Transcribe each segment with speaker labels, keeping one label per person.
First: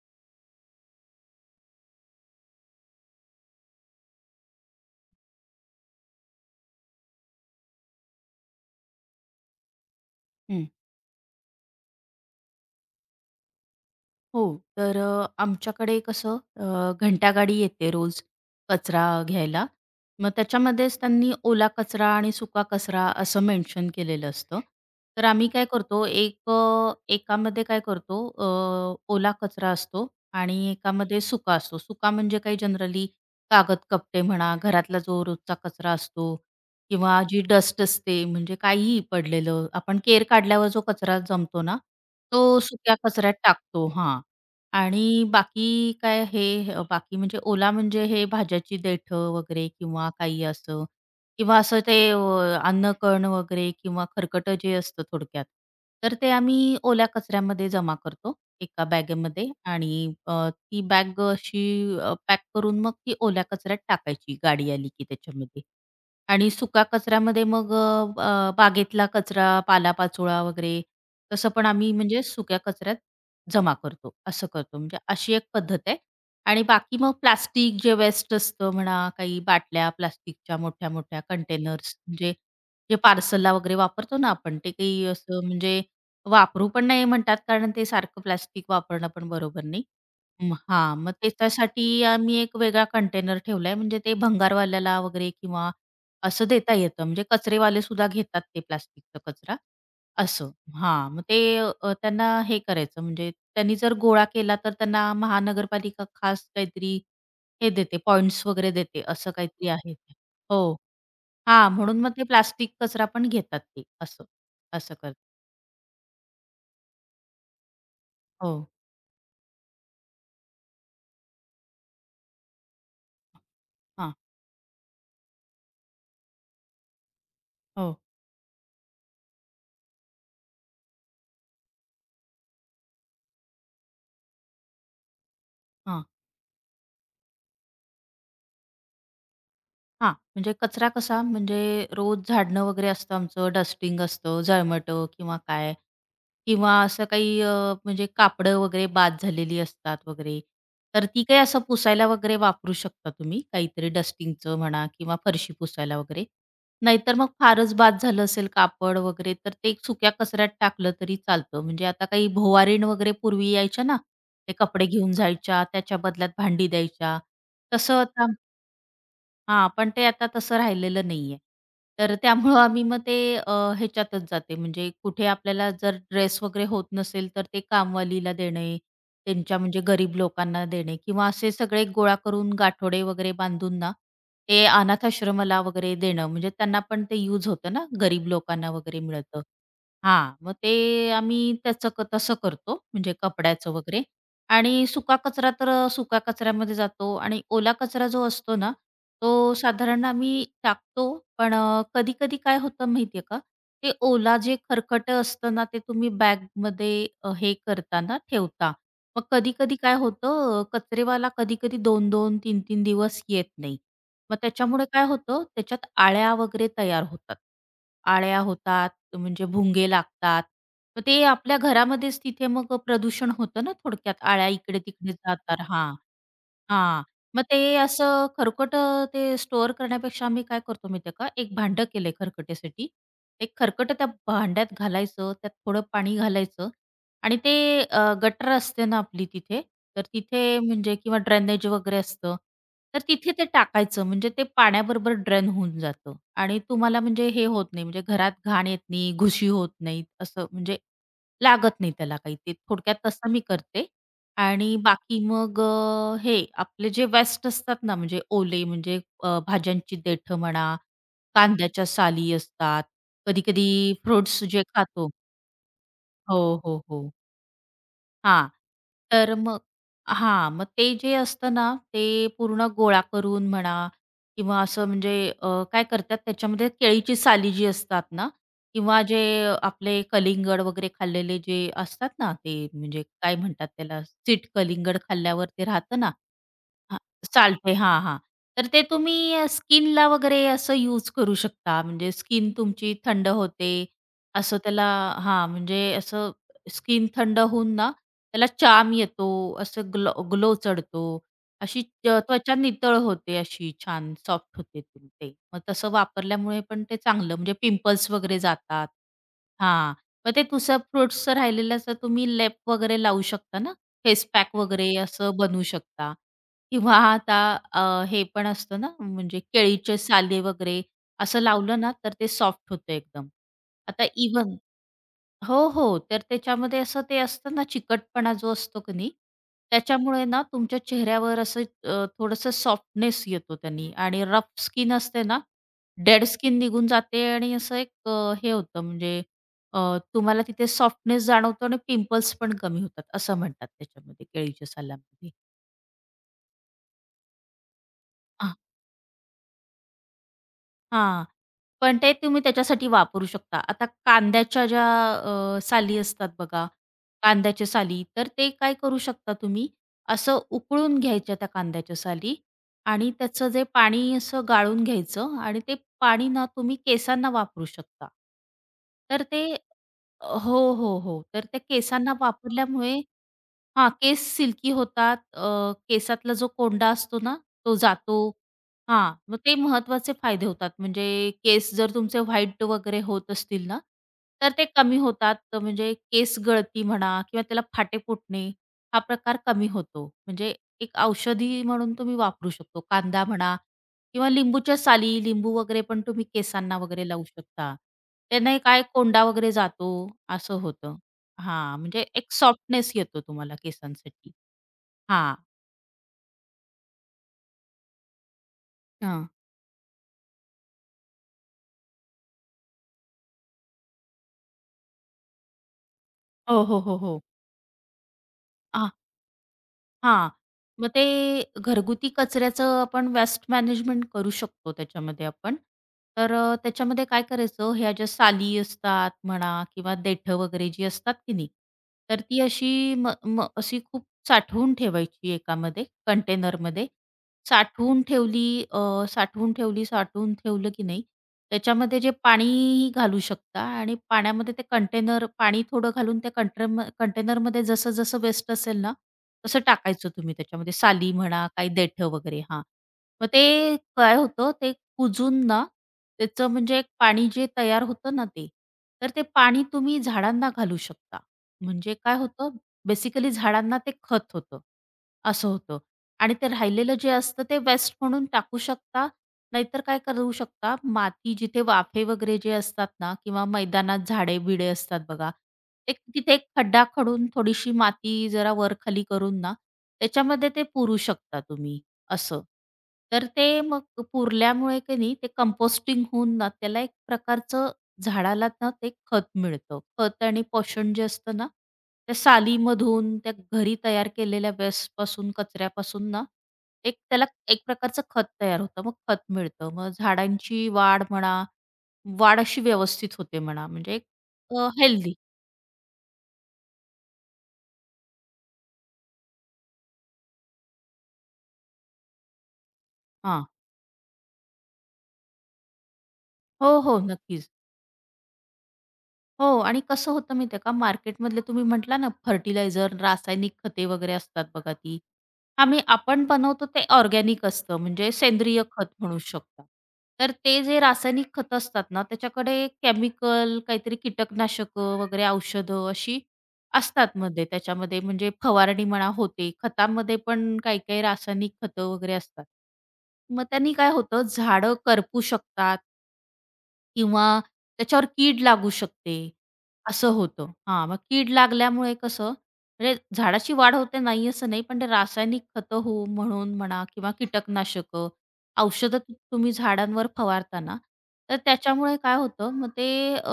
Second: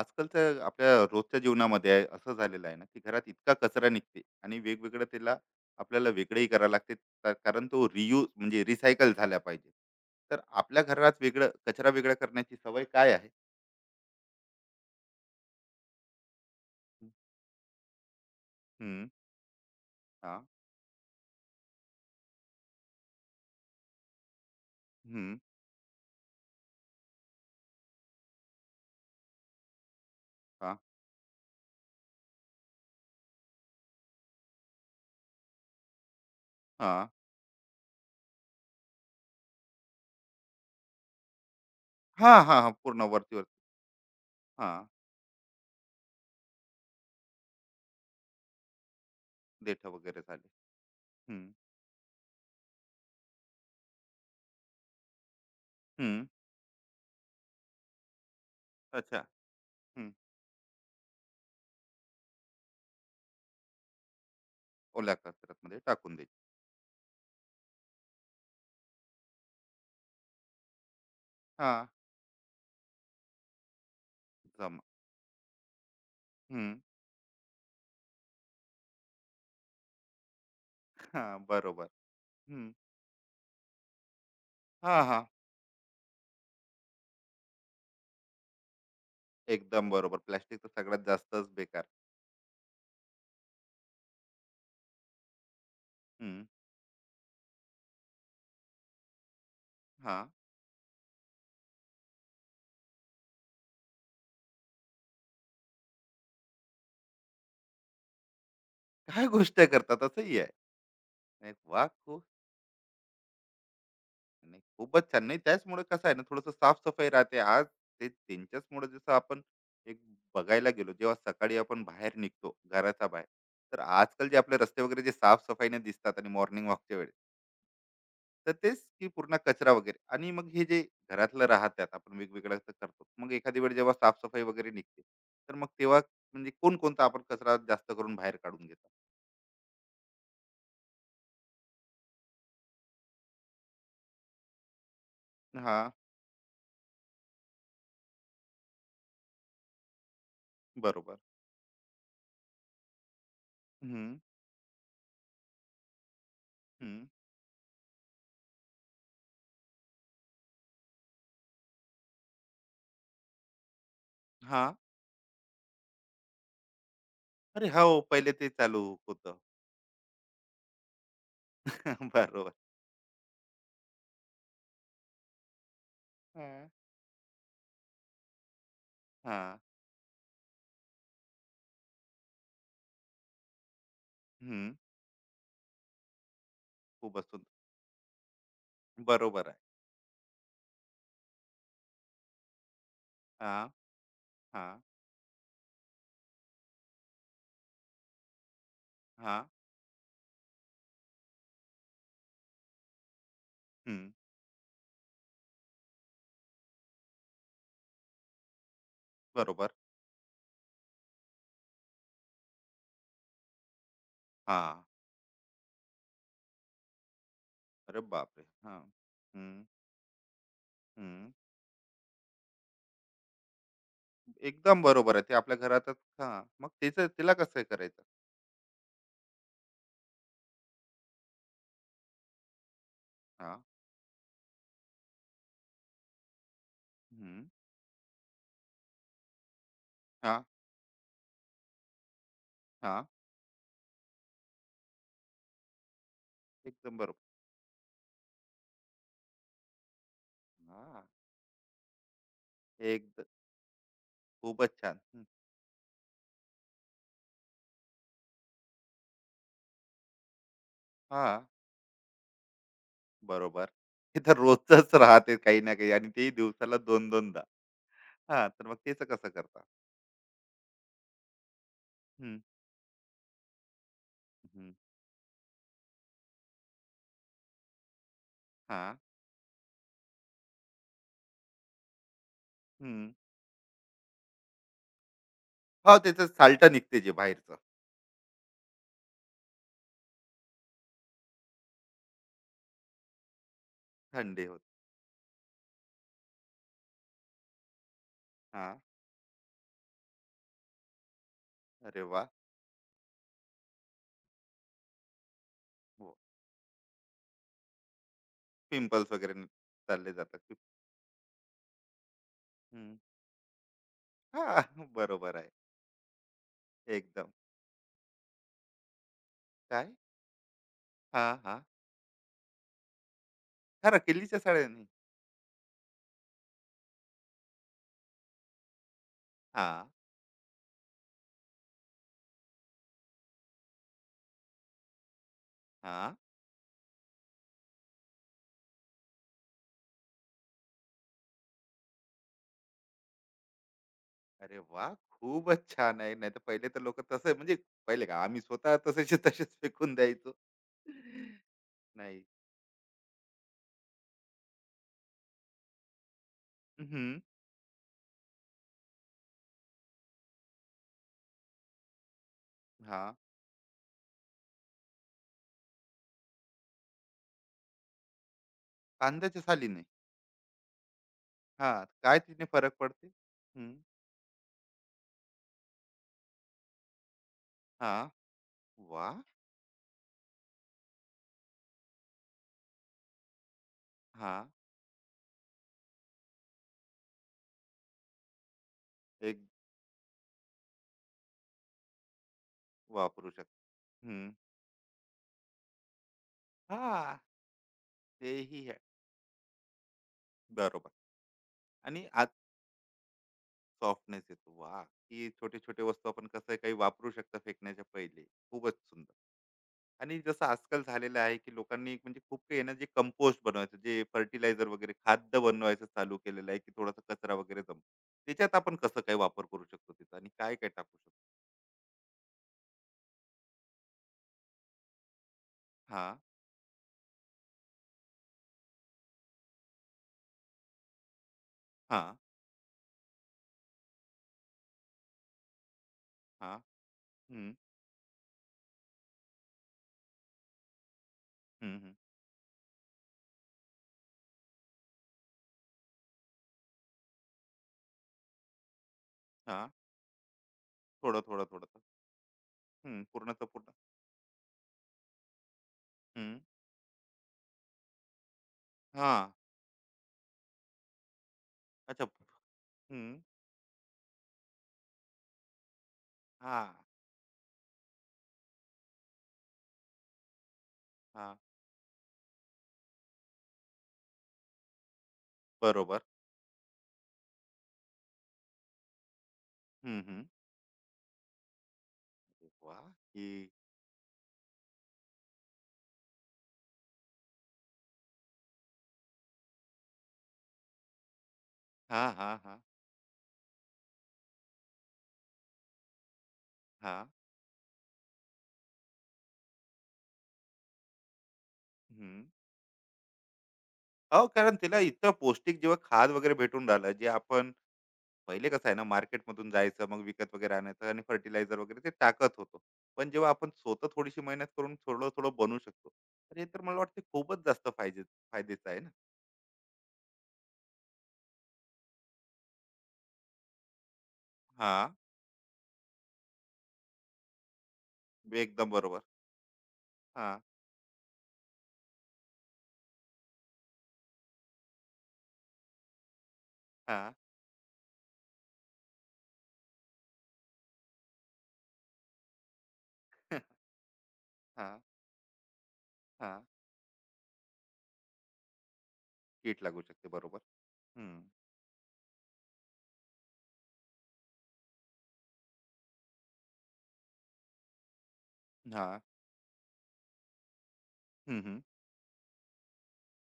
Speaker 1: आजकालच्या आपल्या रोजच्या जीवनामध्ये आहे, असं झालेलं आहे ना की घरात इतका कचरा निघते आणि वेगवेगळं त्याला आपल्याला वेगळंही करावं लागते तर- कारण तो रियूज म्हणजे रिसायकल झाला पाहिजे. तर
Speaker 2: हं.
Speaker 1: आपल्या घरात वेगळं कचरा वेगळा करण्याची सवय काय आहे?
Speaker 2: हो, तर आमच्याकडे कसं घंटागाडी येते रोज कचरा
Speaker 1: हम्म,
Speaker 2: घ्यायला. मग
Speaker 1: हा.
Speaker 2: त्याच्यामध्येच त्यांनी ओला कचरा आणि सुका कचरा असं मेन्शन केलेलं असतं. तर
Speaker 1: हम्म,
Speaker 2: आम्ही काय करतो, एक एकामध्ये काय करतो ओला कचरा असतो आणि
Speaker 1: हा
Speaker 2: एकामध्ये सुका असतो. सुका म्हणजे काही जनरली कागद कपटे म्हणा, घरातला जो रोजचा कचरा असतो
Speaker 1: हा
Speaker 2: किंवा जी डस्ट असते म्हणजे काहीही पडलेलं. आपण केर काढल्यावर जो कचरा जमतो ना,
Speaker 1: हा
Speaker 2: तो
Speaker 1: हा. हा,
Speaker 2: सुक्या
Speaker 1: पूर्ण
Speaker 2: कचऱ्यात
Speaker 1: वरतीवर.
Speaker 2: टाकतो. हां.
Speaker 1: हा.
Speaker 2: आणि बाकी काय हे बाकी म्हणजे ओला म्हणजे हे भाज्याची देठं वगैरे
Speaker 1: देठ
Speaker 2: किंवा
Speaker 1: वगैरे
Speaker 2: काही
Speaker 1: झाले.
Speaker 2: असं
Speaker 1: हम्म,
Speaker 2: किंवा असं ते अन्नकण वगैरे किंवा खरकटं जे असतं थोडक्यात, तर
Speaker 1: हम्म.
Speaker 2: ते आम्ही ओल्या कचऱ्यामध्ये जमा करतो एका
Speaker 1: अच्छा.
Speaker 2: बॅगेमध्ये आणि
Speaker 1: हम्म.
Speaker 2: ती बॅग अशी पॅक करून मग ती ओल्या कचऱ्यात टाकायची गाडी आली की
Speaker 1: ओल्या कचऱ्यात
Speaker 2: त्याच्यामध्ये.
Speaker 1: मध्ये टाकून द्यायची.
Speaker 2: आणि सुका कचऱ्यामध्ये मग अ, अ, बागेतला कचरा, पालापाचोळा वगैरे तसं पण
Speaker 1: हा.
Speaker 2: आम्ही म्हणजे सुक्या कचऱ्यात जमा करतो, असं करतो.
Speaker 1: जमा.
Speaker 2: म्हणजे अशी एक पद्धत आहे आणि
Speaker 1: हम्म,
Speaker 2: बाकी मग प्लास्टिक जे वेस्ट असतं म्हणा, काही बाटल्या प्लास्टिकच्या मोठ्या-मोठ्या
Speaker 1: हा बरोबर.
Speaker 2: कंटेनर्स म्हणजे
Speaker 1: हम्म,
Speaker 2: जे पार्सलला वगैरे वापरतो ना आपण, ते
Speaker 1: हा
Speaker 2: काही
Speaker 1: हा.
Speaker 2: असं म्हणजे वापरू पण नाही म्हणतात, कारण ते सारखं प्लास्टिक वापरणं पण बरोबर नाही.
Speaker 1: एकदम बरोबर. प्लास्टिक तर सगळ्यात
Speaker 2: मग
Speaker 1: जास्तच बेकार.
Speaker 2: त्याच्यासाठी आम्ही एक वेगळा कंटेनर ठेवलाय, म्हणजे ते भंगारवाल्याला वगैरे किंवा
Speaker 1: हं.
Speaker 2: असं देता येतं. म्हणजे कचरेवाले सुद्धा घेतात ते प्लास्टिकचा कचरा.
Speaker 1: हां.
Speaker 2: असं. हां, मग ते त्यांना हे करायचं म्हणजे त्यांनी जर गोळा केला तर त्यांना महानगरपालिका खास काहीतरी हे देते, पॉइंट्स वगैरे देते
Speaker 1: काय
Speaker 2: असं
Speaker 1: गोष्ट
Speaker 2: काहीतरी आहे
Speaker 1: करतात
Speaker 2: ते.
Speaker 1: असंही आहे.
Speaker 2: हो.
Speaker 1: नाही
Speaker 2: हां,
Speaker 1: वाह!
Speaker 2: म्हणून मग
Speaker 1: खूप.
Speaker 2: ते प्लास्टिक कचरा पण घेतात ते असं.
Speaker 1: नाही
Speaker 2: असं
Speaker 1: खूपच
Speaker 2: करतात.
Speaker 1: छान. नाही त्याचमुळे कसं आहे ना थोडंसं साफ-सफाई राहते. आज ते
Speaker 2: हो.
Speaker 1: त्यांच्याचमुळे जसं आपण एक बघायला गेलो, जेव्हा सकाळी आपण बाहेर निघतो घराच्या बाहेर, तर
Speaker 2: हां.
Speaker 1: आजकाल जे आपले रस्ते वगैरे जे साफ दिसतात आणि मॉर्निंग वॉकच्या वेळेस,
Speaker 2: हो.
Speaker 1: तर तेच की पूर्ण कचरा वगैरे आणि मग हे जे घरातलं राहतात आपण वेगवेगळं असं करतो. मग एखादी वेळ जेव्हा साफ वगैरे निघते, तर मग तेव्हा
Speaker 2: हां.
Speaker 1: म्हणजे कोणकोणता आपण कचरा जास्त करून बाहेर काढून घेतो?
Speaker 2: हां, म्हणजे कचरा कसा म्हणजे रोज झाडणं वगैरे असतं आमचं, डस्टिंग असतं, झळमटं किंवा काय
Speaker 1: हां,
Speaker 2: किंवा असं काही म्हणजे कापडं वगैरे बाद झालेली असतात वगैरे. तर
Speaker 1: बरोबर.
Speaker 2: ती काही असं पुसायला वगैरे वापरू शकता तुम्ही, काहीतरी
Speaker 1: हं,
Speaker 2: डस्टिंगचं म्हणा किंवा फरशी पुसायला वगैरे.
Speaker 1: हं.
Speaker 2: नाहीतर मग फारच बाद झालं असेल कापड वगैरे, तर ते एक सुक्या कचऱ्यात टाकलं तरी चालतं. म्हणजे आता काही भोवारीण वगैरे पूर्वी यायच्या ना, ते
Speaker 1: हां.
Speaker 2: कपडे घेऊन जायच्या, त्याच्या बदल्यात भांडी द्यायच्या.
Speaker 1: अरे हो,
Speaker 2: तसं आता
Speaker 1: पहिले ते चालू होतं.
Speaker 2: हां, पण ते आता तसं राहिलेलं नाहीये. तर
Speaker 1: बरोबर.
Speaker 2: त्यामुळं आम्ही मग ते ह्याच्यातच जाते म्हणजे कुठे आपल्याला जर ड्रेस वगैरे
Speaker 1: हं.
Speaker 2: होत नसेल, तर ते कामवालीला देणे,
Speaker 1: हां.
Speaker 2: त्यांच्या म्हणजे गरीब लोकांना देणे किंवा असे सगळे गोळा करून गाठोडे वगैरे बांधून ना,
Speaker 1: हं.
Speaker 2: ते अनाथ आश्रमाला वगैरे देणं म्हणजे त्यांना पण ते
Speaker 1: खूपच सुंदर.
Speaker 2: यूज होतं ना, गरीब लोकांना वगैरे मिळतं.
Speaker 1: बरोबर आहे.
Speaker 2: हां, मग ते आम्ही त्याचं तसं करतो म्हणजे
Speaker 1: हां,
Speaker 2: कपड्याचं वगैरे.
Speaker 1: हां,
Speaker 2: आणि सुका कचरा तर सुका कचऱ्यामध्ये जातो आणि ओला कचरा जो असतो ना, तो
Speaker 1: हां.
Speaker 2: साधारण आम्ही टाकतो. पण कधी-कधी काय होतं माहिती का? ते
Speaker 1: हं.
Speaker 2: ओला जे खरकटं असतं ना, ते तुम्ही बॅगमध्ये हे करताना ठेवता. मग
Speaker 1: बरोबर.
Speaker 2: कधी-कधी काय होतं, कचरेवाला कधी-कधी 2-2, 3-3 दिवस येत नाही. मग
Speaker 1: हां.
Speaker 2: त्याच्यामुळे काय होतं, त्याच्यात आळ्या वगैरे तयार होतात.
Speaker 1: अरे
Speaker 2: आळ्या
Speaker 1: बापरे! हां.
Speaker 2: होतात, म्हणजे
Speaker 1: हं,
Speaker 2: भुंगे लागतात. मग ते
Speaker 1: हं.
Speaker 2: आपल्या घरामध्येच तिथे मग प्रदूषण होतं ना थोडक्यात, आळ्या
Speaker 1: एकदम
Speaker 2: इकडे-तिकडे
Speaker 1: बरोबर आहे. ते आपल्या
Speaker 2: जातात हां.
Speaker 1: घरातच हां. मग
Speaker 2: हां.
Speaker 1: त्याचं तिला
Speaker 2: मग
Speaker 1: कसं
Speaker 2: ते
Speaker 1: करायचं?
Speaker 2: असं ते स्टोअर करण्यापेक्षा मी काय करतो माहिती का, एक भांडं केलंय खरकट्यासाठी. एक
Speaker 1: हां.
Speaker 2: खरकटं त्या भांड्यात घालायचं, त्यात थोडं पाणी घालायचं आणि
Speaker 1: हं.
Speaker 2: ते गटर असते ना आपली तिथे, तर तिथे
Speaker 1: हां,
Speaker 2: म्हणजे किंवा ड्रेनेज वगैरे असतं, तर
Speaker 1: हां.
Speaker 2: तिथे ते टाकायचं म्हणजे ते पाण्याबरोबर ड्रेन होऊन जातं आणि
Speaker 1: एकदम
Speaker 2: तुम्हाला
Speaker 1: बरोबर.
Speaker 2: म्हणजे हे होत नाही म्हणजे घरात घाण येत नाही, घुशी होत नाहीत, असं म्हणजे
Speaker 1: हां.
Speaker 2: लागत नाही त्याला काही. ते थोडक्यात
Speaker 1: एकद
Speaker 2: तसं मी करते आणि
Speaker 1: खूपच छान.
Speaker 2: बाकी
Speaker 1: हं.
Speaker 2: मग हे आपले जे वेस्ट असतात ना म्हणजे ओले म्हणजे भाज्यांची देठं म्हणा,
Speaker 1: हां.
Speaker 2: कांद्याच्या साली असतात,
Speaker 1: बरोबर.
Speaker 2: कधी-कधी
Speaker 1: हे तर
Speaker 2: फ्रुट्स जे
Speaker 1: रोजचंच
Speaker 2: खातो
Speaker 1: राहते काही ना काही आणि तेही
Speaker 2: हो,
Speaker 1: दिवसाला
Speaker 2: हो,
Speaker 1: दोन
Speaker 2: हो.
Speaker 1: दोनदा.
Speaker 2: हां.
Speaker 1: हां, तर मग त्याचं कसं
Speaker 2: तर
Speaker 1: करता?
Speaker 2: मग हां, मग ते जे असतं ना, ते
Speaker 1: हं,
Speaker 2: पूर्ण गोळा करून म्हणा किंवा
Speaker 1: हं.
Speaker 2: असं म्हणजे काय करतात त्याच्यामध्ये केळीची साली जी असतात ना
Speaker 1: हां,
Speaker 2: किंवा जे आपले कलिंगड वगैरे खाल्लेले जे असतात ना, ते म्हणजे
Speaker 1: हं.
Speaker 2: काय म्हणतात त्याला सीट कलिंगड खाल्ल्यावर ते
Speaker 1: हो,
Speaker 2: राहतं ना
Speaker 1: त्याचं साल्टं
Speaker 2: हां,
Speaker 1: निघते जे बाहेरचं.
Speaker 2: सालटे हां, हां. तर ते तुम्ही स्किनला वगैरे असं यूज करू शकता. म्हणजे स्किन तुमची थंड होते.
Speaker 1: थंडी
Speaker 2: असं
Speaker 1: होते.
Speaker 2: त्याला हां, म्हणजे असं स्किन थंड होऊन ना त्याला
Speaker 1: हां.
Speaker 2: चाम येतो, असं ग्लो ग्लो चढतो. अशी
Speaker 1: अरे वाह!
Speaker 2: त्वचा नितळ होते अशी छान सॉफ्ट होते ती ते. मग तसं
Speaker 1: हो.
Speaker 2: वापरल्यामुळे पण ते चांगलं म्हणजे पिंपल्स वगैरे जातात.
Speaker 1: पिंपल्स वगैरे नि-
Speaker 2: हां.
Speaker 1: चालले
Speaker 2: मग ते
Speaker 1: जातात.
Speaker 2: तुसर फ्रुट्सचं राहिलेलं असं तुम्ही लेप
Speaker 1: हं.
Speaker 2: वगैरे लावू शकता ना, फेस पॅक
Speaker 1: हां,
Speaker 2: वगैरे
Speaker 1: बरोबर
Speaker 2: असं
Speaker 1: आहे.
Speaker 2: बनवू शकता. किंवा
Speaker 1: एकदम.
Speaker 2: आता हे पण असतं ना म्हणजे
Speaker 1: काय?
Speaker 2: केळीचे साले वगैरे
Speaker 1: हां,
Speaker 2: असं
Speaker 1: हां.
Speaker 2: लावलं ना, तर ते सॉफ्ट होतं एकदम.
Speaker 1: हां,
Speaker 2: आता
Speaker 1: रकेलीच्या
Speaker 2: इव्हन
Speaker 1: साड्यांनी.
Speaker 2: हो, हो. तर त्याच्यामध्ये असं ते असतं ना चिकटपणा जो असतो की नाही,
Speaker 1: हां,
Speaker 2: त्याच्यामुळे ना तुमच्या चेहऱ्यावर असं थोडंसं सॉफ्टनेस येतो त्यानी आणि रफ स्किन असते ना,
Speaker 1: हां.
Speaker 2: डेड स्किन निघून जाते आणि असं एक हे होतं म्हणजे अ, तुम्हाला तिथे सॉफ्टनेस जाणवतो आणि पिंपल्स पण कमी होतात असं म्हणतात त्याच्यामध्ये
Speaker 1: अरे
Speaker 2: केळीच्या
Speaker 1: वाह!
Speaker 2: सालामध्ये.
Speaker 1: खूपच छान आहे. नाहीतर पहिले तर लोकं तसं म्हणजे पहिले काय आम्ही स्वतः तसेच्या तसेच फेकून द्यायचो.
Speaker 2: हां, पण ते
Speaker 1: नाही.
Speaker 2: तुम्ही त्याच्यासाठी वापरू शकता. आता कांद्याच्या ज्या साली असतात बघा,
Speaker 1: हं.
Speaker 2: कांद्याच्या साली, तर ते काय करू शकता तुम्ही, असं उकळून घ्यायच्या त्या कांद्याच्या साली आणि
Speaker 1: हां,
Speaker 2: त्याचं जे पाणी असं गाळून घ्यायचं आणि ते पाणी ना तुम्ही केसांना वापरू शकता. तर ते
Speaker 1: कांद्याच्या सालीने.
Speaker 2: हो, हो, हो. तर ते
Speaker 1: हां,
Speaker 2: केसांना
Speaker 1: काय तिने फरक
Speaker 2: वापरल्यामुळे
Speaker 1: पडते? हं.
Speaker 2: हां, केस सिल्की होतात. केसातला जो कोंडा असतो ना, तो
Speaker 1: हां.
Speaker 2: जातो. हां,
Speaker 1: वाह!
Speaker 2: मग ते महत्त्वाचे फायदे होतात. म्हणजे केस जर तुमचे व्हाईट वगैरे होत असतील ना,
Speaker 1: हां,
Speaker 2: तर ते कमी होतात. तर म्हणजे केस गळती म्हणा किंवा त्याला फाटे फुटणे हा प्रकार
Speaker 1: एक
Speaker 2: कमी होतो. म्हणजे एक औषधी म्हणून तुम्ही वापरू शकतो. कांदा
Speaker 1: वापरू
Speaker 2: म्हणा
Speaker 1: शकतो. हं.
Speaker 2: किंवा लिंबूच्या साली, लिंबू वगैरे पण तुम्ही केसांना वगैरे
Speaker 1: हां,
Speaker 2: लावू शकता. त्याने
Speaker 1: तेही आहे.
Speaker 2: काय कोंडा वगैरे जातो, असं
Speaker 1: बरोबर.
Speaker 2: होतं. हां, म्हणजे
Speaker 1: आणि आत
Speaker 2: एक सॉफ्टनेस येतो तुम्हाला
Speaker 1: सॉफ्टनेस
Speaker 2: केसांसाठी.
Speaker 1: येतो. वाह! की
Speaker 2: हां.
Speaker 1: छोटे-छोटे वस्तू आपण कसं काही वापरू शकतो फेकण्याच्या पहिले. खूपच सुंदर.
Speaker 2: हां.
Speaker 1: आणि जसं आजकाल झालेलं आहे, की लोकांनी एक म्हणजे खूप काही आहे ना, जे कंपोस्ट बनवायचं, जे फर्टिलायझर वगैरे खाद्य बनवायचं चालू केलेलं आहे,
Speaker 2: हो,
Speaker 1: की
Speaker 2: हो, हो,
Speaker 1: थोडासा
Speaker 2: हो.
Speaker 1: कचरा वगैरे जमतो. त्याच्यात आपण
Speaker 2: अ,
Speaker 1: कसं काय वापर करू शकतो त्याचा आणि
Speaker 2: हां.
Speaker 1: काय-काय
Speaker 2: मग
Speaker 1: टाकू
Speaker 2: ते
Speaker 1: शकतो?
Speaker 2: घरगुती कचऱ्याचं आपण वेस्ट मॅनेजमेंट करू शकतो त्याच्यामध्ये आपण.
Speaker 1: हां,
Speaker 2: तर त्याच्यामध्ये काय करायचं, ह्या ज्या साली असतात म्हणा किंवा देठं वगैरे जी असतात की नाही,
Speaker 1: हां,
Speaker 2: तर ती अशी म म अशी खूप साठवून ठेवायची एकामध्ये
Speaker 1: हां.
Speaker 2: कंटेनरमध्ये.
Speaker 1: हं,
Speaker 2: साठवून ठेवली अ, साठवून ठेवली, साठवून ठेवलं की नाही,
Speaker 1: हं, हं.
Speaker 2: त्याच्यामध्ये जे पाणीही घालू शकता आणि पाण्यामध्ये ते कंटेनर पाणी थोडं घालून त्या कंटेनरमध्ये जसं-जसं वेस्ट असेल ना, तसं
Speaker 1: हां.
Speaker 2: टाकायचं तुम्ही त्याच्यामध्ये साली
Speaker 1: थोडं, थोडं,
Speaker 2: म्हणा,
Speaker 1: थोडं.
Speaker 2: काही देठं वगैरे हां.
Speaker 1: हं.
Speaker 2: मग
Speaker 1: पूर्णचं पूर्ण.
Speaker 2: ते काय होतं, ते कुजून ना,
Speaker 1: हं.
Speaker 2: त्याचं म्हणजे एक पाणी जे तयार होतं ना ते, तर ते
Speaker 1: हां.
Speaker 2: पाणी तुम्ही झाडांना घालू शकता. म्हणजे
Speaker 1: अच्छा.
Speaker 2: काय होतं,
Speaker 1: हं.
Speaker 2: बेसिकली झाडांना ते खत होतं, असं होतं. आणि ते
Speaker 1: हां,
Speaker 2: राहिलेलं जे असतं ते वेस्ट म्हणून टाकू शकता. नाहीतर काय करू शकता, माती
Speaker 1: हां.
Speaker 2: जिथे वाफे वगैरे जे असतात ना किंवा मैदानात झाडे-बिडे असतात बघा, एक
Speaker 1: बरोबर.
Speaker 2: तिथे एक खड्डा खडून थोडीशी माती जरा वर-खाली करून ना,
Speaker 1: हं, हं.
Speaker 2: त्याच्यामध्ये ते पुरू शकता तुम्ही असं.
Speaker 1: वाह!
Speaker 2: तर
Speaker 1: की
Speaker 2: ते मग पुरल्यामुळे की नाही ते कंपोस्टिंग होऊन ना त्याला एक प्रकारचं झाडाला ना ते खत मिळतं. खत आणि पोषण जे असतं ना,
Speaker 1: हां,
Speaker 2: त्या
Speaker 1: हां, हां,
Speaker 2: सालीमधून, त्या घरी तयार केलेल्या वेस्टपासून, कचऱ्यापासून ना, एक
Speaker 1: हां.
Speaker 2: त्याला एक प्रकारचं खत तयार होतं. मग खत मिळतं. मग झाडांची वाढ म्हणा,
Speaker 1: हं.
Speaker 2: वाढ अशी व्यवस्थित होते म्हणा म्हणजे
Speaker 1: हो, कारण तिला इतकं
Speaker 2: हेल्दी.
Speaker 1: पौष्टिक जेव्हा खाद वगैरे भेटून राहिलं, जे आपण पहिले कसं आहे ना मार्केटमधून जायचं, मग विकत वगैरे आणायचं आणि फर्टिलायझर वगैरे ते टाकत होतो. पण जेव्हा आपण स्वतः थोडीशी मेहनत करून थोडं-थोडं बनवू शकतो, तर हे तर
Speaker 2: हो,
Speaker 1: मला
Speaker 2: हो.
Speaker 1: वाटतं खूपच
Speaker 2: नक्कीच.
Speaker 1: जास्त फायदे फायद्याचं आहे ना?
Speaker 2: हो आणि कसं होतं माहिती आहे का, मार्केटमधले तुम्ही म्हटला ना फर्टिलायझर, रासायनिक खते वगैरे असतात बघा
Speaker 1: हां.
Speaker 2: ती. आपण बनवतो ते ऑर्गॅनिक असतं म्हणजे सेंद्रिय
Speaker 1: एकदम
Speaker 2: खत
Speaker 1: बरोबर.
Speaker 2: म्हणू शकता. तर
Speaker 1: हां,
Speaker 2: ते जे रासायनिक खतं असतात ना, त्याच्याकडे केमिकल, काहीतरी कीटकनाशकं वगैरे औषधं अशी
Speaker 1: हां.
Speaker 2: असतात मध्ये त्याच्यामध्ये म्हणजे फवारणी म्हणा होते. खतामध्ये पण काही-काही रासायनिक खतं वगैरे असतात. मग त्यांनी काय होतं, झाडं
Speaker 1: हां,
Speaker 2: करपू शकतात
Speaker 1: हां.
Speaker 2: किंवा त्याच्यावर कीड लागू शकते,
Speaker 1: कीड लागू शकते.
Speaker 2: असं
Speaker 1: बरोबर.
Speaker 2: होतं. हां, मग
Speaker 1: हं.
Speaker 2: कीड लागल्यामुळे कसं म्हणजे झाडाची वाढ होते नाही असं नाही, पण ते रासायनिक खतं होऊ म्हणून म्हणा किंवा कीटकनाशकं, औषधं
Speaker 1: हां.
Speaker 2: तुम्ही झाडांवर फवारता ना, तर
Speaker 1: हं, हं.
Speaker 2: त्याच्यामुळे काय होतं मग ते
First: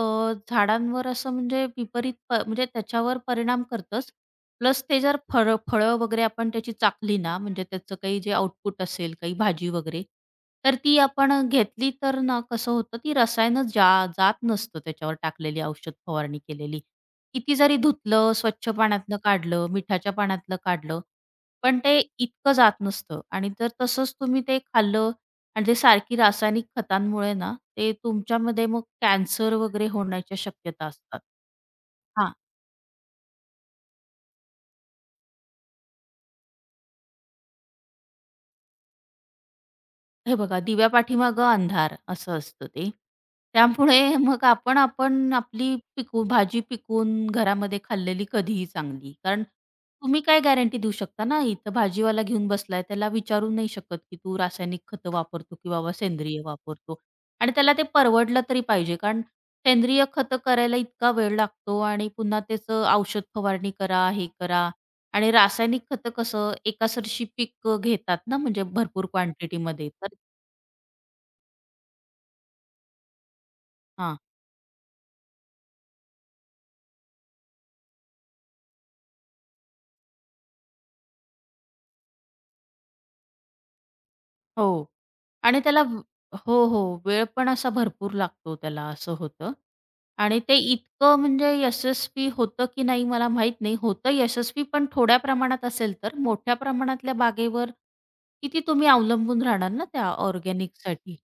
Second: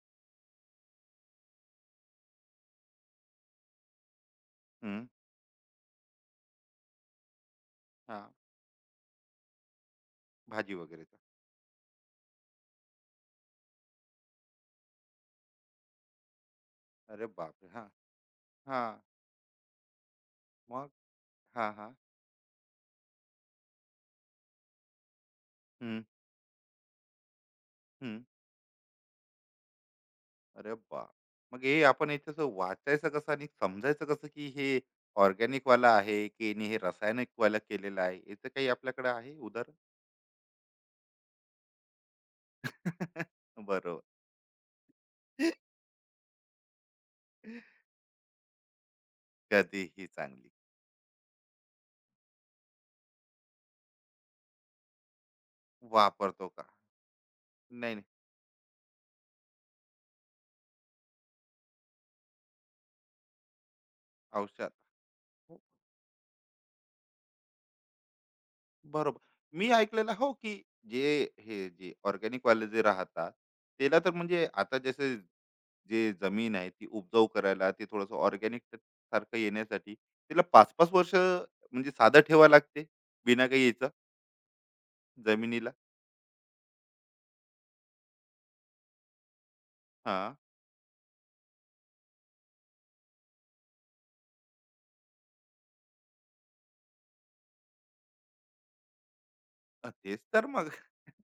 Speaker 2: झाडांवर असं म्हणजे विपरीत प म्हणजे त्याच्यावर परिणाम करतंच. प्लस ते
Speaker 1: हं.
Speaker 2: जर फळं फळं वगैरे आपण त्याची चाखली ना, म्हणजे त्याचं काही
Speaker 1: हां.
Speaker 2: जे आउटपुट असेल, काही भाजी वगैरे,
Speaker 1: भाजी
Speaker 2: तर ती
Speaker 1: वगैरेचं.
Speaker 2: आपण घेतली तर ना कसं होतं, ती रसायनं जा जात नसतं त्याच्यावर टाकलेली औषध फवारणी केलेली.
Speaker 1: अरे
Speaker 2: किती
Speaker 1: बापरे!
Speaker 2: जरी
Speaker 1: हां,
Speaker 2: धुतलं, स्वच्छ
Speaker 1: हां.
Speaker 2: पाण्यातनं काढलं, मिठाच्या पाण्यातलं
Speaker 1: मग?
Speaker 2: काढलं,
Speaker 1: हां,
Speaker 2: पण
Speaker 1: हां.
Speaker 2: ते इतकं जात नसतं आणि जर तसंच तुम्ही ते खाल्लं आणि ते
Speaker 1: हं,
Speaker 2: सारखी रासायनिक खतांमुळे ना, ते
Speaker 1: हं.
Speaker 2: तुमच्यामध्ये मग कॅन्सर वगैरे होण्याच्या
Speaker 1: अरे
Speaker 2: शक्यता
Speaker 1: बाप!
Speaker 2: असतात.
Speaker 1: मग हे आपण
Speaker 2: हां.
Speaker 1: याच्याचं वाचायचं कसं आणि समजायचं कसं, की हे ऑर्गॅनिक वाला आहे, की नी हे रासायनिक वाला केलेलं आहे? याचं काही आपल्याकडे आहे उदाहरण?
Speaker 2: हे बघा, दिव्यापाठीमागं अंधार असं असतं ते. त्यामुळे
Speaker 1: बरोबर.
Speaker 2: मग आपण आपण आपली भाजी पिकवून घरामध्ये खाल्लेली कधीही चांगली. कारण
Speaker 1: कधीही
Speaker 2: तुम्ही काय
Speaker 1: चांगली.
Speaker 2: गॅरंटी देऊ शकता ना, इथं भाजीवाला घेऊन बसलाय, त्याला विचारू नाही शकत, की तू रासायनिक खतं वापरतो की बाबा सेंद्रिय
Speaker 1: वापरतो का?
Speaker 2: वापरतो. आणि त्याला ते
Speaker 1: नाही, नाही.
Speaker 2: परवडलं तरी पाहिजे. कारण सेंद्रिय खतं करायला इतका वेळ लागतो आणि पुन्हा त्याचं औषध फवारणी करा, हे करा
Speaker 1: औषध.
Speaker 2: आणि रासायनिक खतं कसं एकासरशी पीक घेतात ना, म्हणजे भरपूर
Speaker 1: बरोबर. मी
Speaker 2: क्वांटिटीमध्ये. तर
Speaker 1: ऐकलेलं हो, की जे हे जे ऑर्गॅनिक वाले जे राहतात, त्याला तर
Speaker 2: हां.
Speaker 1: म्हणजे आता जसं जे जमीन आहे ती उपजाऊ करायला, ते थोडंसं ऑर्गॅनिक सारखं येण्यासाठी त्याला 5-5 वर्ष म्हणजे साधं ठेवा लागते, बिना काही याचं
Speaker 2: हो. आणि
Speaker 1: जमिनीला.
Speaker 2: त्याला व हो, हो. वेळ पण असा भरपूर लागतो त्याला असं होतं.
Speaker 1: हां,
Speaker 2: आणि ते इतकं म्हणजे यशस्वी होतं की नाही मला माहीत नाही. होतं यशस्वी पण थोड्या प्रमाणात असेल तर. मोठ्या प्रमाणातल्या बागेवर किती तुम्ही अवलंबून राहणार ना त्या
Speaker 1: तेच तर मग
Speaker 2: ऑर्गॅनिकसाठी.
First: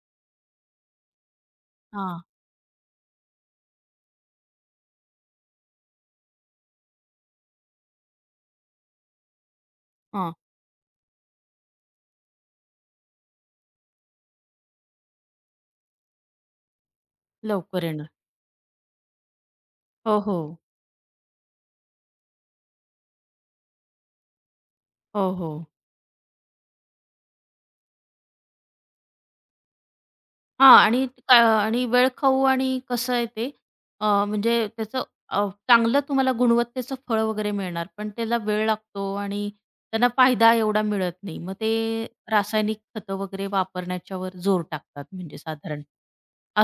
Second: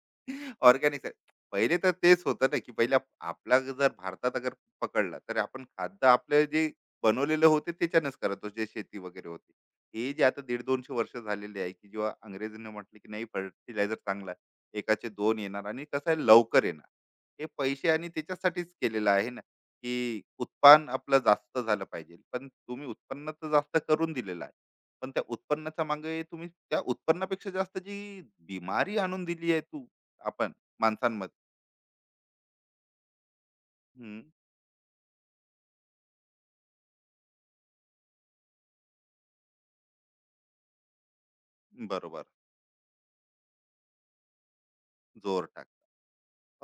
Speaker 1: ऑर्गॅनिक आहे. पहिले तर
Speaker 2: हां,
Speaker 1: तेच होतं ना, की पहिले आपला जर भारतात अगर पकडला, तर आपण खाद्य आपले जे बनवलेलं होते त्याच्यानंच करत होतो, जे शेती वगैरे होती. हे जे
Speaker 2: हां.
Speaker 1: आता 150-200 वर्ष झालेले आहे, की जेव्हा अंग्रेजांनी म्हटलं, की नाही फर्टिलायझर चांगला आहे. एकाचे 2 येणार आणि कसं आहे लवकर येणार. हे
Speaker 2: लवकर
Speaker 1: पैसे आणि
Speaker 2: येणार.
Speaker 1: त्याच्यासाठीच केलेलं आहे ना,
Speaker 2: हो,
Speaker 1: की
Speaker 2: हो.
Speaker 1: उत्पन्न आपलं जास्त झालं पाहिजे. पण तुम्ही उत्पन्न तर जास्त करून दिलेलं आहे. पण त्या
Speaker 2: हो, हो.
Speaker 1: उत्पन्नाच्या मागे तुम्ही त्या उत्पन्नापेक्षा जास्त जी बिमारी आणून दिली आहे तू आपण
Speaker 2: हां आणि
Speaker 1: माणसांमध्ये.
Speaker 2: आणि वेळखाऊ आणि कसं आहे ते
Speaker 1: हम्म,
Speaker 2: म्हणजे त्याचं चांगलं तुम्हाला गुणवत्तेचं फळ वगैरे मिळणार, पण त्याला वेळ लागतो आणि त्यांना फायदा एवढा मिळत नाही. मग ते
Speaker 1: बरोबर.
Speaker 2: रासायनिक खतं वगैरे वापरण्याच्यावर जोर टाकतात म्हणजे
Speaker 1: जोर टाक.
Speaker 2: साधारण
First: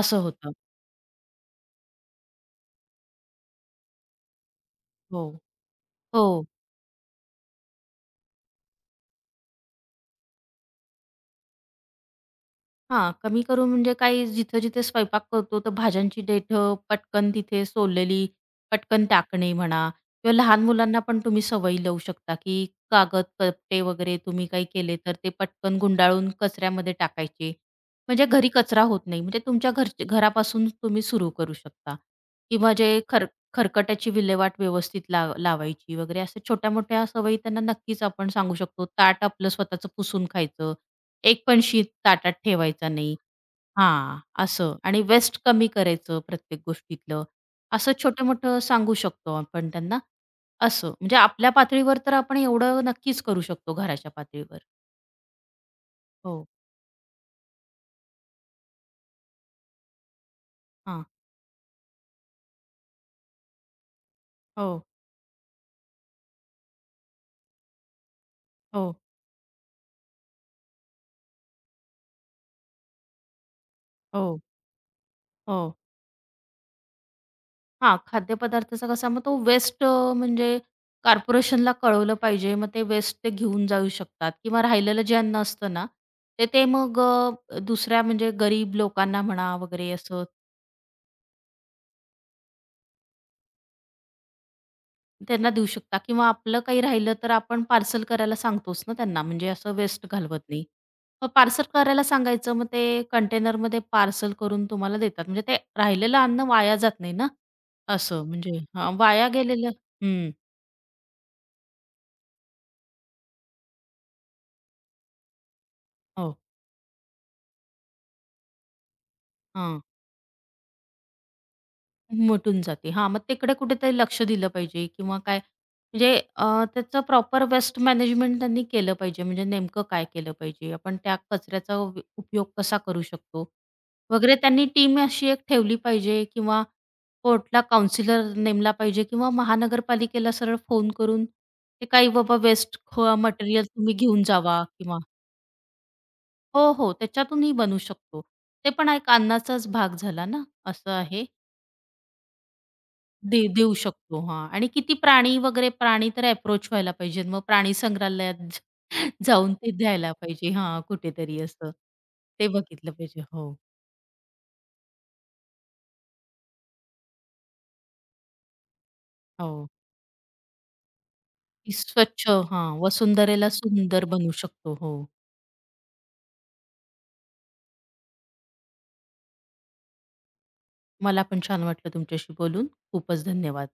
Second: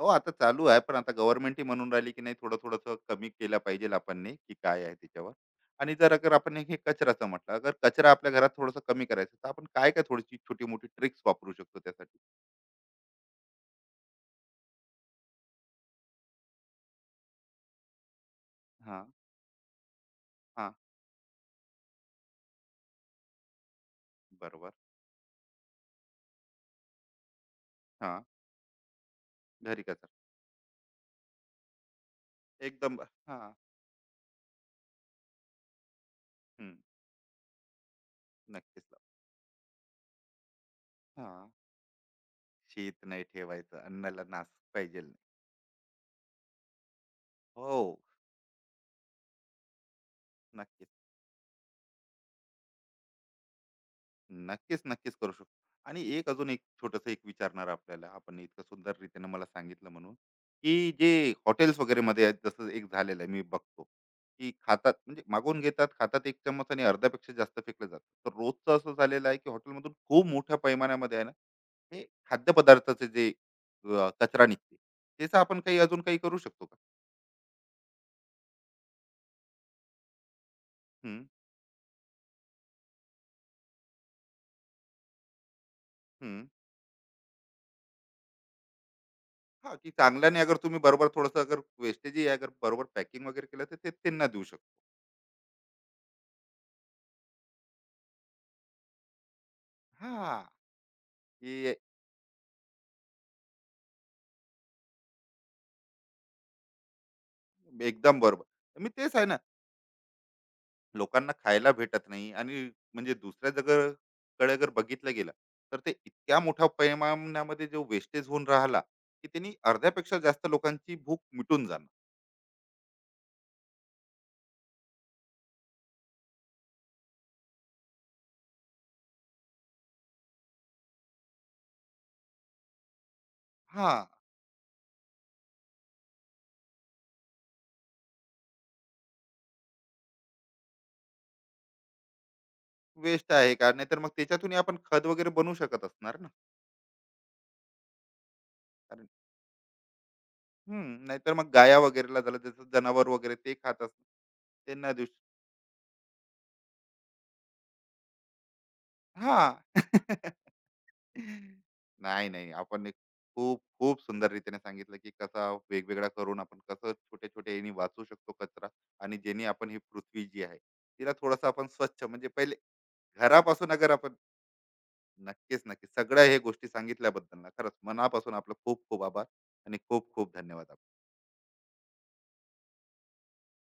Speaker 1: हो आता
Speaker 2: होतं.
Speaker 1: चालू आहे पण आता गव्हर्नमेंट ही म्हणून राहिली की नाही थोडं थोडंसं कमी केलं पाहिजे आपण की काय आहे
Speaker 2: हो.
Speaker 1: त्याच्यावर. आणि जर अगर
Speaker 2: हो.
Speaker 1: आपण हे कचराचं म्हटलं अगर कचरा आपल्या घरात थोडंसं कमी करायचं तर आपण काय काय थोडीशी छोटी मोठी ट्रिक्स वापरू शकतो त्यासाठी?
Speaker 2: हां, कमी करू म्हणजे काही जिथे-जिथे स्वयंपाक करतो, तर भाज्यांची देठं पटकन तिथे सोललेली
Speaker 1: हा.
Speaker 2: पटकन टाकणे म्हणा किंवा लहान
Speaker 1: हा.
Speaker 2: मुलांना पण तुम्ही सवयी लावू शकता, की कागद, कपडे वगैरे तुम्ही काही
Speaker 1: बरोबर.
Speaker 2: केले, तर ते पटकन गुंडाळून कचऱ्यामध्ये टाकायचे.
Speaker 1: हा.
Speaker 2: म्हणजे घरी कचरा होत नाही. म्हणजे तुमच्या
Speaker 1: घरी कचरा.
Speaker 2: घरापासून तुम्ही सुरू करू शकता किंवा जे
Speaker 1: एकदम ब-
Speaker 2: खर
Speaker 1: हा.
Speaker 2: खरकट्याची विल्हेवाट व्यवस्थित लावायची वगैरे, अशा
Speaker 1: हम्म,
Speaker 2: छोट्या-मोठ्या सवयी त्यांना नक्कीच आपण सांगू
Speaker 1: नक्कीच
Speaker 2: शकतो.
Speaker 1: लाव.
Speaker 2: ताट आपलं स्वतःचं पुसून खायचं एक
Speaker 1: हा.
Speaker 2: पण शीत ताटात ठेवायचा
Speaker 1: शीत
Speaker 2: नाही.
Speaker 1: नाही ठेवायचं
Speaker 2: हां,
Speaker 1: अन्नाला नाश
Speaker 2: असं
Speaker 1: पाहिजे.
Speaker 2: आणि वेस्ट कमी करायचं प्रत्येक गोष्टीतलं.
Speaker 1: हो.
Speaker 2: असं छोटं-मोठं सांगू शकतो आपण त्यांना.
Speaker 1: नक्की.
Speaker 2: असं म्हणजे आपल्या पातळीवर तर आपण एवढं नक्कीच करू शकतो घराच्या पातळीवर.
Speaker 1: नक्कीच, नक्कीच करू शकतो. आणि एक
Speaker 2: हो.
Speaker 1: अजून एक छोटंसं एक विचारणार आपल्याला, आपण इतकं सुंदर रीतीने मला सांगितलं म्हणून, की
Speaker 2: हां.
Speaker 1: जे हॉटेल्स वगैरेमध्ये आहेत, जसं एक झालेलं आहे मी बघतो, की
Speaker 2: हो,
Speaker 1: खातात म्हणजे मागवून घेतात, खातात एक चम्मच आणि अर्ध्यापेक्षा जास्त फेकलं जातं. तर रोजचं
Speaker 2: हो,
Speaker 1: असं झालेलं आहे, की हॉटेलमधून खूप मोठ्या पैमानामध्ये आहे ना, हे खाद्यपदार्थाचे जे
Speaker 2: हो,
Speaker 1: कचरा निघते, त्याचा आपण
Speaker 2: हो.
Speaker 1: काही अजून काही करू शकतो का?
Speaker 2: हां, खाद्यपदार्थाचा कसा मग तो वेस्ट म्हणजे
Speaker 1: हं,
Speaker 2: कॉर्पोरेशनला कळवलं पाहिजे. मग ते वेस्ट ते घेऊन जाऊ शकतात किंवा राहिलेलं जे अन्न असतं ना,
Speaker 1: हं.
Speaker 2: ते ते मग दुसऱ्या म्हणजे गरीब लोकांना म्हणा
Speaker 1: हां, की
Speaker 2: वगैरे असं
Speaker 1: चांगल्याने अगर तुम्ही बरोबर थोडंसं अगर वेस्टेजही अगर बरोबर पॅकिंग वगैरे केलं, तर ते त्यांना देऊ शकतो.
Speaker 2: त्यांना देऊ शकता किंवा आपलं काही राहिलं तर आपण पार्सल करायला सांगतोच ना त्यांना, म्हणजे असं वेस्ट घालवत
Speaker 1: हां,
Speaker 2: नाही. मग पार्सल
Speaker 1: की
Speaker 2: करायला सांगायचं, मग ते कंटेनरमध्ये पार्सल करून तुम्हाला देतात. म्हणजे ते राहिलेलं अन्न वाया जात नाही ना,
Speaker 1: एकदम
Speaker 2: असं म्हणजे
Speaker 1: बरोबर मी
Speaker 2: हां,
Speaker 1: तेच आहे
Speaker 2: वाया
Speaker 1: ना.
Speaker 2: गेलेलं हं.
Speaker 1: लोकांना खायला भेटत नाही आणि म्हणजे दुसऱ्या जग कडे जर बघितलं गेलं तर ते
Speaker 2: हो.
Speaker 1: इतक्या मोठ्या परिमाणामध्ये जो वेस्टेज होऊन राहिला की त्यांनी अर्ध्यापेक्षा जास्त लोकांची भूक मिटून जाणार.
Speaker 2: मिटून जाते. हां, मग तिकडे कुठेतरी लक्ष दिलं पाहिजे किंवा काय म्हणजे त्याचं प्रॉपर वेस्ट मॅनेजमेंट त्यांनी केलं पाहिजे. म्हणजे नेमकं काय केलं पाहिजे? आपण त्या कचऱ्याचा उपयोग कसा करू शकतो?
Speaker 1: हा
Speaker 2: वगैरे त्यांनी टीम अशी एक ठेवली पाहिजे किंवा कोर्टला काउन्सिलर नेमला पाहिजे किंवा महानगरपालिकेला सरळ फोन करून ते काही बाबा वेस्ट
Speaker 1: वेस्ट आहे
Speaker 2: मटेरियल
Speaker 1: का
Speaker 2: तुम्ही
Speaker 1: नाहीतर मग
Speaker 2: घेऊन
Speaker 1: त्याच्यातून
Speaker 2: जावा
Speaker 1: आपण
Speaker 2: किंवा
Speaker 1: खत वगैरे बनवू शकत असणार ना
Speaker 2: हो, हो. त्याच्यातूनही बनू शकतो. ते पण
Speaker 1: कारण.
Speaker 2: एक अन्नाचाच भाग झाला ना, असं
Speaker 1: हम्म,
Speaker 2: आहे.
Speaker 1: नाहीतर मग गाया वगैरेला झालं जसं जनावर वगैरे ते
Speaker 2: देऊ
Speaker 1: खात असणार.
Speaker 2: शकतो. हां. आणि
Speaker 1: त्यांना
Speaker 2: किती
Speaker 1: देऊ.
Speaker 2: प्राणी वगैरे प्राणी तर अप्रोच व्हायला पाहिजेत. मग प्राणी संग्रहालयात
Speaker 1: हा.
Speaker 2: जाऊन ते द्यायला पाहिजे. हां, कुठेतरी असं.
Speaker 1: नाही,
Speaker 2: ते
Speaker 1: नाही. आपण
Speaker 2: बघितलं
Speaker 1: एक
Speaker 2: पाहिजे. हो,
Speaker 1: खूप, खूप सुंदर रीतीने सांगितलं, की कसा वेगवेगळा करून आपण कसं छोट्या-छोट्या याने वाचवू शकतो कचरा आणि ज्याने
Speaker 2: हो.
Speaker 1: आपण ही पृथ्वी जी आहे, तिला थोडंसं आपण
Speaker 2: ती
Speaker 1: स्वच्छ म्हणजे
Speaker 2: स्वच्छ
Speaker 1: पहिले
Speaker 2: हां, वसुंधरेला
Speaker 1: घरापासून अगर
Speaker 2: सुंदर
Speaker 1: आपण
Speaker 2: बनवू शकतो. हो.
Speaker 1: नक्कीच, नक्कीच. सगळ्या हे गोष्टी सांगितल्याबद्दल ना खरंच मनापासून आपलं खूप खूप आभार आणि खूप खूप धन्यवाद आपले.
Speaker 2: मला पण छान वाटलं तुमच्याशी बोलून. खूपच धन्यवाद.